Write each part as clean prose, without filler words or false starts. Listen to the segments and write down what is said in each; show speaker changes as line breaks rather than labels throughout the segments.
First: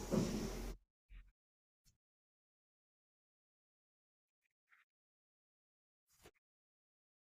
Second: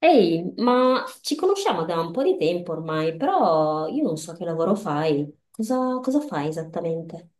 Ehi, ma ci conosciamo da un po' di tempo ormai, però io non so che lavoro fai. Cosa fai esattamente?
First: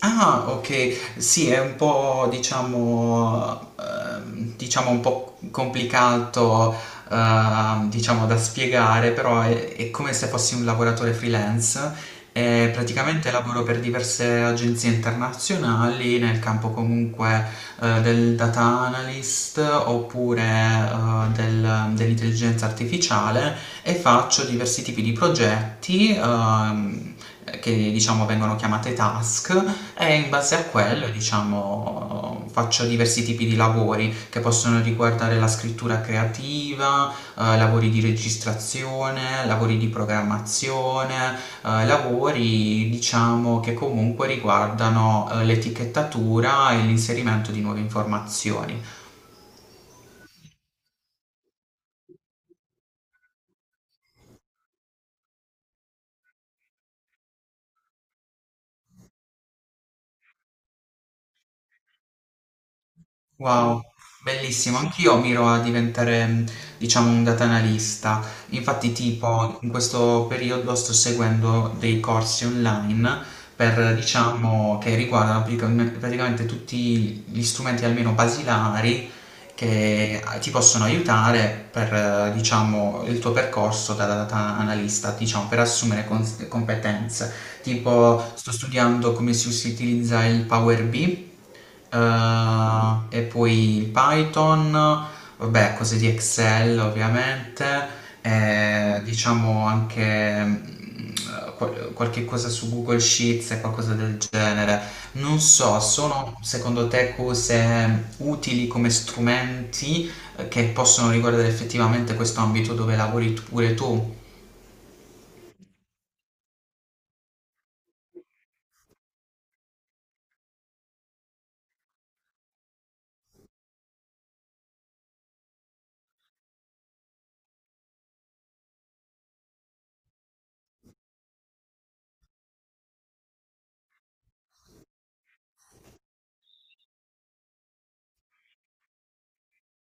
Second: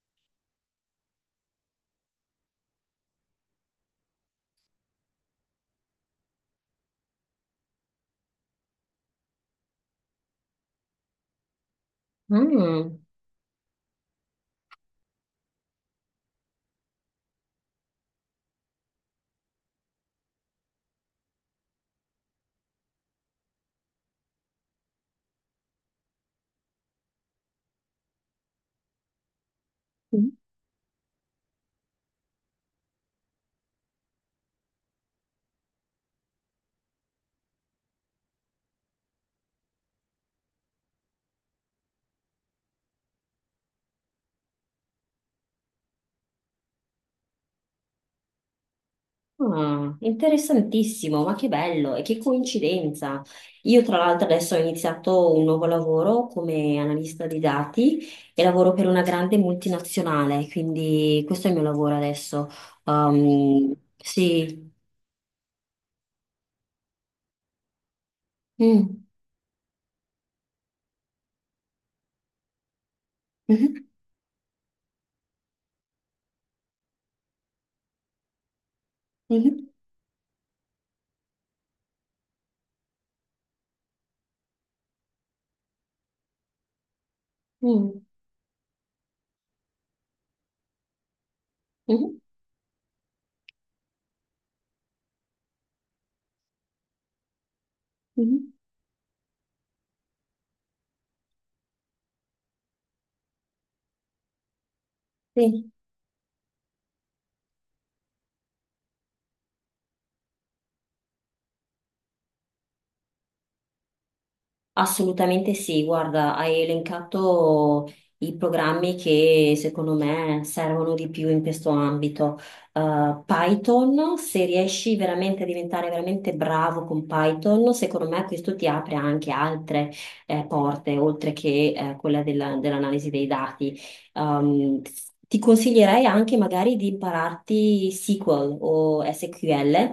Ah, ok, sì, è un po', diciamo, diciamo un po' complicato, diciamo, da spiegare, però è come se fossi un lavoratore freelance e
Mm.
praticamente lavoro per diverse agenzie internazionali nel campo comunque del data analyst oppure dell'intelligenza artificiale e faccio diversi tipi di progetti che diciamo vengono chiamate task e in base a quello, diciamo, faccio diversi tipi di lavori che possono riguardare la scrittura creativa, lavori di registrazione, lavori di programmazione, lavori, diciamo, che comunque riguardano l'etichettatura e l'inserimento di nuove informazioni.
Ah, interessantissimo, ma che bello e che coincidenza. Io tra l'altro adesso ho iniziato un nuovo lavoro come analista di dati e lavoro per una grande multinazionale, quindi questo è il mio lavoro adesso.
Wow,
Sì.
bellissimo. Anch'io miro a diventare, diciamo, un data analista. Infatti,
Mm.
tipo, in questo periodo sto seguendo dei corsi online
Mhm.
per, diciamo, che riguardano praticamente tutti gli strumenti almeno basilari
Mhm.
che ti possono aiutare per, diciamo, il tuo percorso da data analista, diciamo, per assumere competenze.
Mm.
Tipo, sto studiando come si utilizza il Power BI, eh,
Mhm.
e poi il Python, vabbè, cose di Excel ovviamente,
Mhm.
e diciamo anche qualche cosa su Google Sheets e qualcosa del genere. Non
Sì.
so, sono secondo te cose utili come strumenti che possono riguardare effettivamente questo ambito dove pure tu?
Assolutamente sì, guarda, hai elencato i programmi che secondo me servono di più in questo ambito. Python, se riesci veramente a diventare veramente bravo con Python, secondo me questo ti apre anche altre porte, oltre che dell'analisi dei dati. Um, ti consiglierei anche magari di impararti SQL o SQL,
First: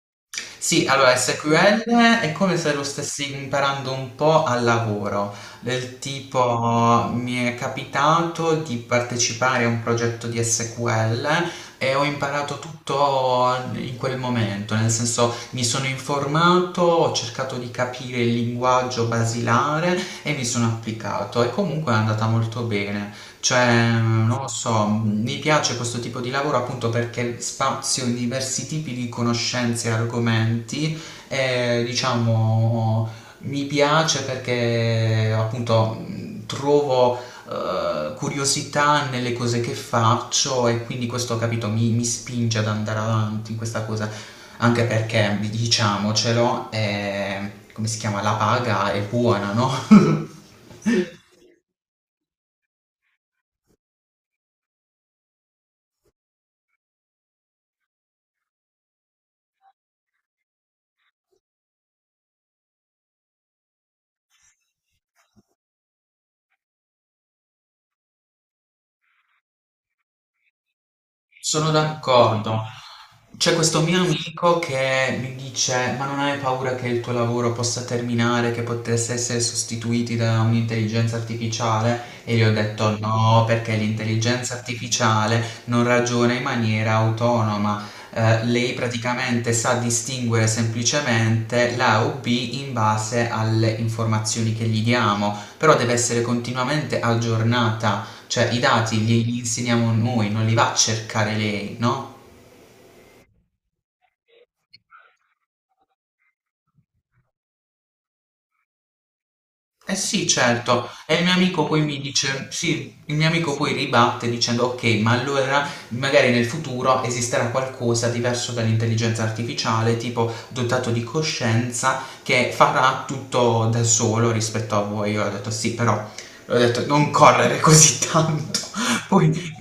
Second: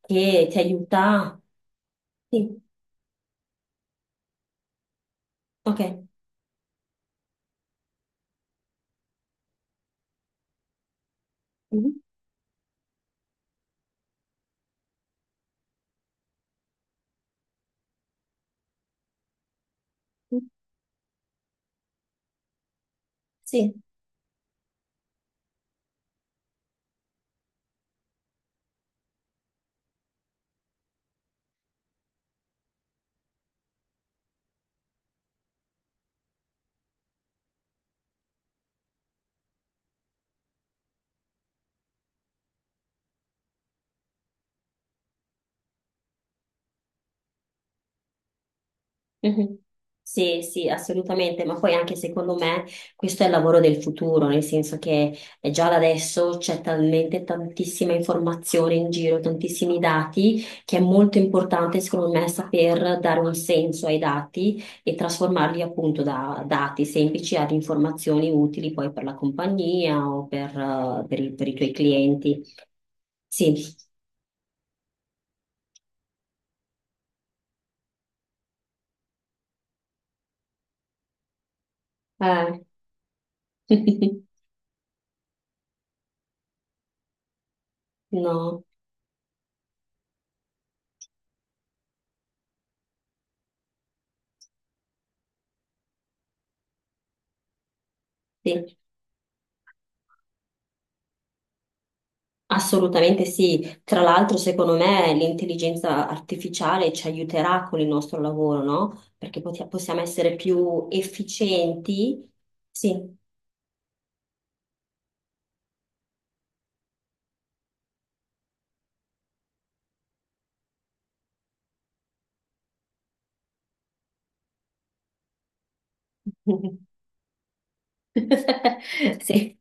che ti
Sì, allora
aiuta.
SQL è come
Sì,
se lo stessi imparando un po' al lavoro,
ok.
del tipo mi è capitato di partecipare a un progetto di SQL
Mhm.
e ho imparato tutto in quel momento, nel senso mi sono informato, ho cercato di capire il linguaggio basilare e mi sono applicato e comunque è andata molto bene.
Sì.
Cioè, non lo so, mi piace questo tipo di lavoro appunto perché spazio in diversi tipi di conoscenze e argomenti e diciamo mi piace perché appunto trovo curiosità nelle cose che faccio e quindi questo, capito, mi spinge ad andare avanti in questa cosa, anche perché diciamocelo, è, come si chiama, la paga è buona,
Mhm.
no?
Sì, sì, assolutamente, ma poi anche secondo me questo è il lavoro del futuro, nel senso che già da adesso c'è talmente tantissima informazione in giro, tantissimi dati, che è molto importante secondo me saper dare un senso ai dati e trasformarli appunto da dati semplici ad informazioni utili poi per la compagnia o per i
Sono
tuoi clienti.
d'accordo. C'è
Sì,
questo mio amico che mi dice: Ma non hai paura che il tuo lavoro possa terminare, che potesse essere sostituiti da un'intelligenza artificiale? E gli ho
eh.
detto: No, perché l'intelligenza artificiale non ragiona in maniera autonoma.
No,
Lei praticamente sa distinguere semplicemente l'A o B in base alle informazioni che gli diamo, però deve essere continuamente aggiornata cioè i
sì.
dati glieli insegniamo noi, non li va a cercare lei, no?
Assolutamente sì, tra l'altro secondo me l'intelligenza artificiale ci aiuterà con il nostro lavoro, no? Perché
Eh
possiamo
sì,
essere più
certo. E il mio amico poi mi
efficienti.
dice, sì, il
Sì.
mio amico poi ribatte dicendo, ok, ma allora magari nel futuro esisterà qualcosa diverso dall'intelligenza artificiale, tipo dotato di coscienza, che farà tutto da solo rispetto a voi. Io ho detto, sì, però, ho detto, non correre così tanto. Poi,
Sì.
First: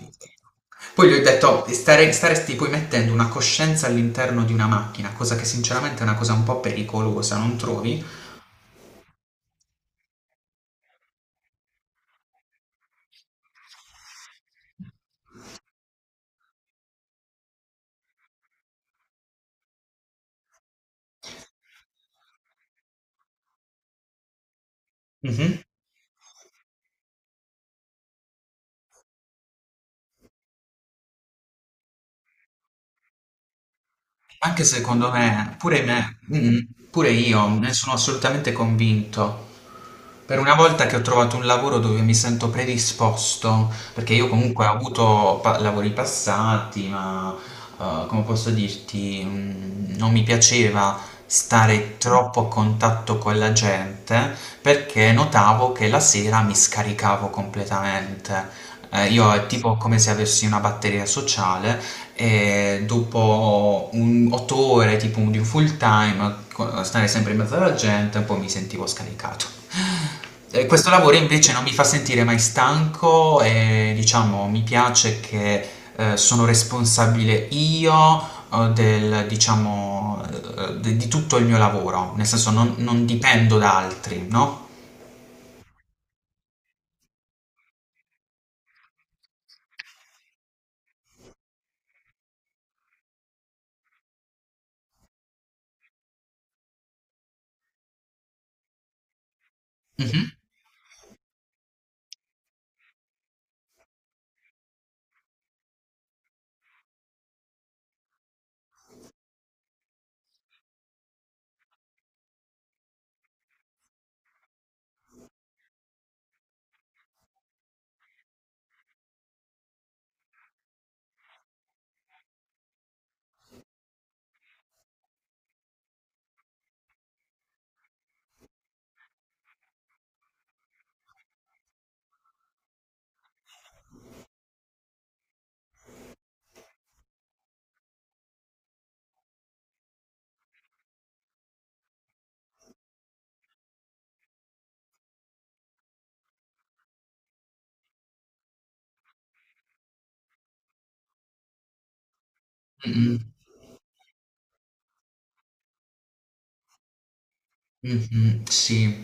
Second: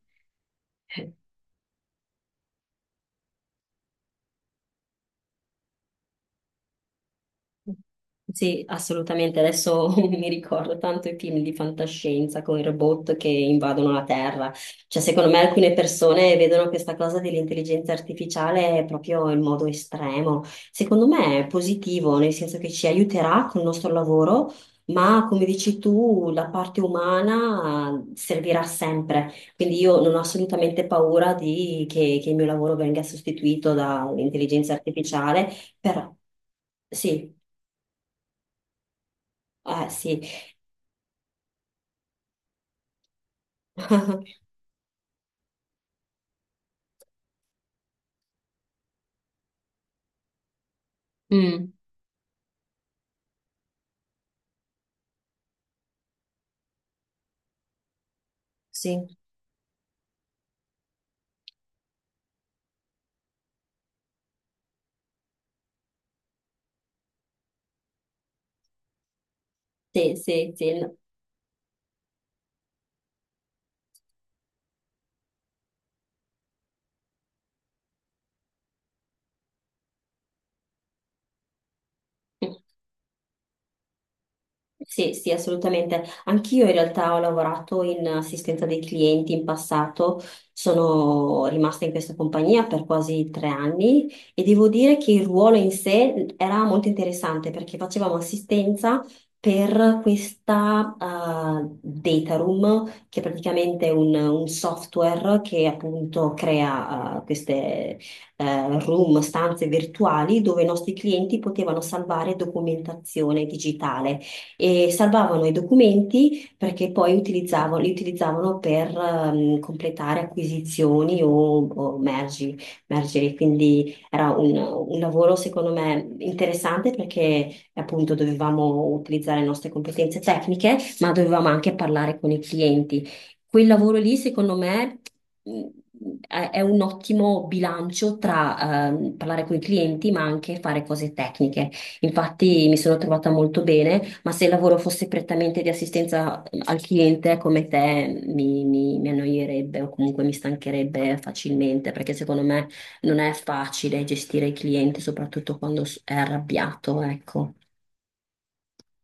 poi gli ho detto, staresti poi mettendo una coscienza all'interno di una macchina, cosa che sinceramente è una cosa un po' pericolosa, non trovi?
Sì, assolutamente. Adesso mi ricordo tanto i film di fantascienza con i robot che invadono la Terra. Cioè, secondo me alcune persone vedono questa cosa dell'intelligenza artificiale proprio in modo estremo. Secondo me è positivo, nel senso che ci aiuterà col nostro lavoro, ma come
Mhm.
dici tu, la parte umana servirà sempre. Quindi io non ho assolutamente paura che il mio lavoro venga sostituito
Anche
dall'intelligenza
secondo
artificiale,
me, pure
però
me, pure
sì.
io ne sono assolutamente convinto.
Ah, sì,
Per una volta che ho trovato un lavoro dove mi sento predisposto, perché io comunque ho avuto lavori passati, ma come posso dirti, non mi piaceva
Mm.
stare troppo a contatto con la gente perché notavo che la sera mi scaricavo completamente.
sì,
Io è tipo come se avessi una batteria sociale e dopo un otto ore tipo di un full time, stare sempre in mezzo alla gente, un po' mi sentivo scaricato.
sì, sì, sì.
Questo lavoro invece non mi fa sentire mai stanco e diciamo mi piace che sono responsabile io del, diciamo, di tutto il mio lavoro, nel senso non dipendo da altri, no?
Sì, sì, assolutamente. Anch'io in realtà ho lavorato in assistenza dei clienti in passato, sono rimasta in questa compagnia per quasi 3 anni e devo dire che il ruolo in sé era molto interessante perché facevamo assistenza per
Mhm.
questa data room, che è praticamente un software che appunto crea queste room, stanze virtuali dove i nostri clienti potevano salvare documentazione digitale e salvavano i documenti perché poi li utilizzavano per completare acquisizioni o mergi, mergeri. Quindi era un lavoro secondo me interessante perché appunto dovevamo utilizzare le nostre competenze tecniche, ma dovevamo anche parlare con i clienti. Quel lavoro lì, secondo me, mh, è un ottimo bilancio tra parlare con i clienti, ma anche fare cose tecniche. Infatti mi sono trovata molto bene, ma se il lavoro fosse prettamente di assistenza al cliente come te, mi annoierebbe o comunque mi stancherebbe facilmente, perché secondo me
Mm,
non
mm.
è facile gestire il cliente, soprattutto quando è arrabbiato, ecco.
Mh-mh, sì.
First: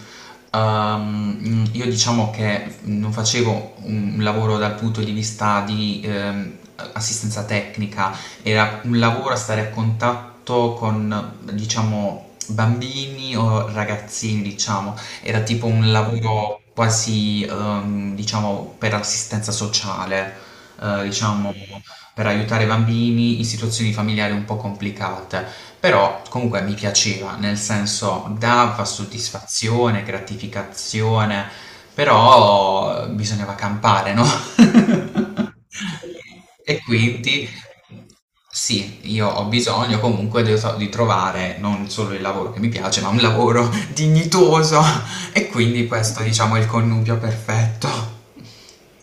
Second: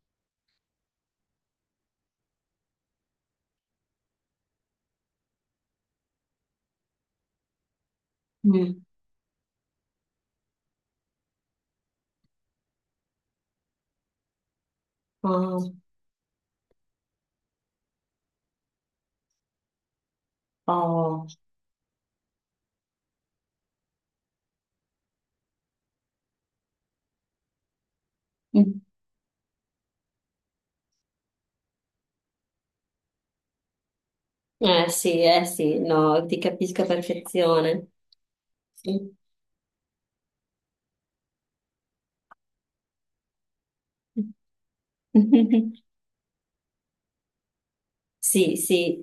Io diciamo che non facevo un lavoro dal punto di vista di, a assistenza tecnica, era
Mm.
un lavoro a stare a contatto con, diciamo, bambini o ragazzini, diciamo. Era tipo
Oh,
un lavoro quasi, diciamo, per assistenza sociale,
oh.
diciamo per aiutare bambini in situazioni familiari un po' complicate. Però comunque mi piaceva, nel senso
Mm.
dava soddisfazione, gratificazione, però bisognava campare, no?
Sì, eh sì, no, ti
E
capisco a
quindi
perfezione.
sì,
Sì.
io ho bisogno comunque di, so, di trovare non solo il lavoro che mi piace, ma un lavoro dignitoso. E quindi questo, diciamo, è il connubio perfetto.
Sì, sì,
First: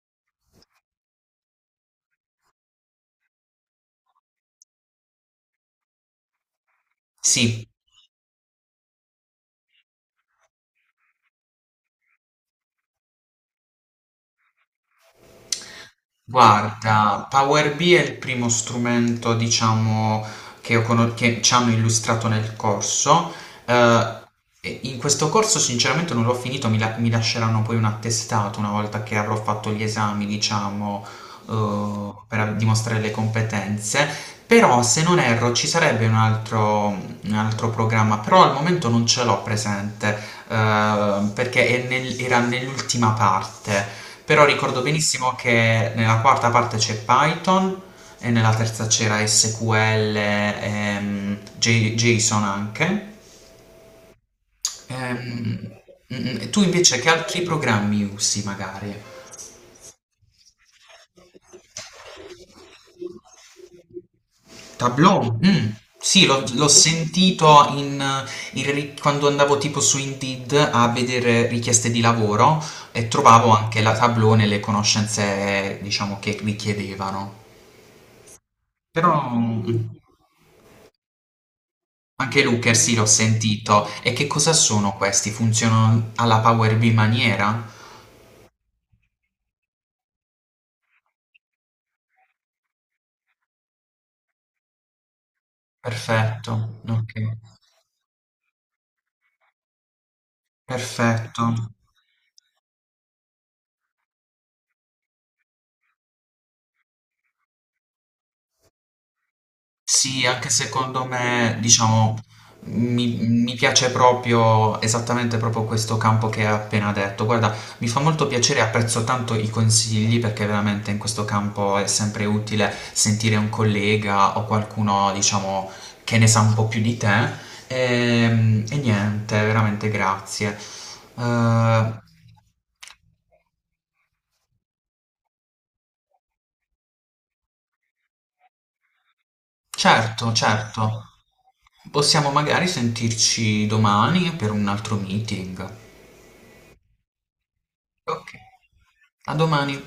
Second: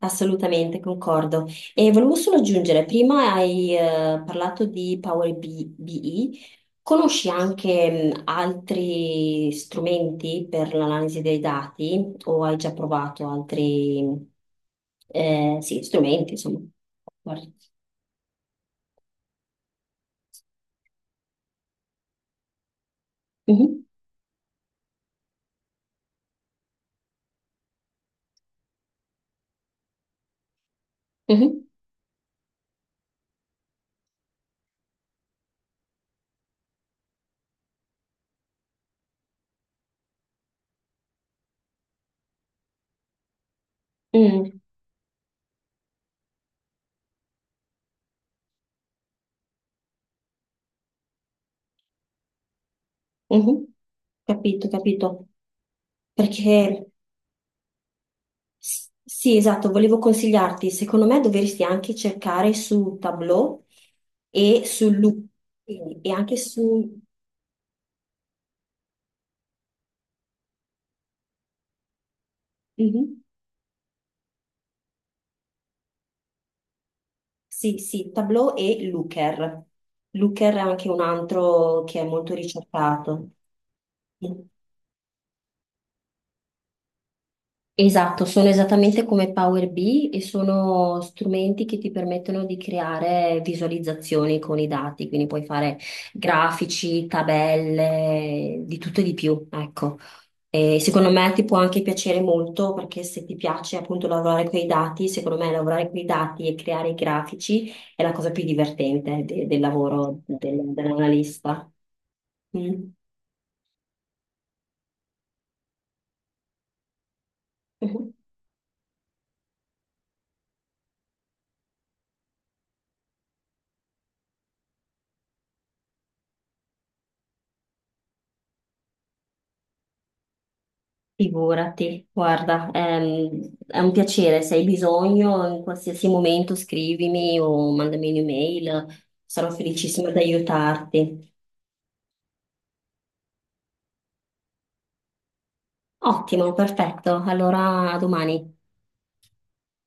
assolutamente, concordo. E volevo solo aggiungere, prima hai parlato di BI, conosci
Sì.
anche altri strumenti per l'analisi dei dati o hai già provato altri sì, strumenti, insomma?
Guarda,
Guarda.
Power BI è il primo strumento, diciamo, che, che ci hanno illustrato nel corso.
Mhm,
Eh, e in questo corso, sinceramente, non l'ho finito, mi lasceranno poi un attestato una volta che avrò fatto gli esami, diciamo,
mhm,
per dimostrare le competenze. Però, se non erro, ci sarebbe un altro programma, però al momento non ce l'ho presente perché è era nell'ultima parte. Però
mm,
ricordo benissimo che nella quarta parte c'è Python e nella terza c'era SQL, JSON anche.
mhm. Capito, capito.
Ehm, tu
Perché...
invece che altri programmi usi magari?
Sì, esatto, volevo consigliarti, secondo me dovresti anche cercare su Tableau e su
Tablò?
Look e
Sì,
anche
l'ho
su
sentito quando andavo tipo su Indeed a vedere richieste di lavoro e
Mhm.
trovavo anche la Tableau nelle conoscenze, diciamo, che richiedevano.
Sì, sì, Tableau e
Però
Looker. Looker è anche un altro che è molto
anche Looker sì, l'ho
ricercato.
sentito. E che cosa sono questi? Funzionano alla Power BI maniera?
Esatto, sono esattamente come Power BI e sono strumenti che ti permettono di creare visualizzazioni con i dati, quindi puoi fare
Perfetto,
grafici,
ok.
tabelle, di tutto e di più, ecco. E secondo me
Perfetto.
ti può anche piacere molto perché se ti piace appunto lavorare con i dati, secondo me lavorare con i dati e creare i grafici è la cosa più divertente del lavoro
Sì, anche secondo me,
dell'analista.
diciamo,
Mm.
mi piace proprio esattamente proprio questo campo che hai appena detto. Guarda, mi fa molto piacere e apprezzo tanto i consigli perché veramente in questo campo è sempre utile sentire un collega o qualcuno, diciamo, che ne sa un po' più di te. E niente, veramente grazie. Eh,
Figurati, guarda, è un piacere, se hai bisogno in qualsiasi momento scrivimi o mandami un'email, sarò felicissima di
certo, certo.
aiutarti.
Possiamo magari sentirci domani per un altro meeting.
Ottimo, perfetto, allora a
Ok,
domani.
a domani.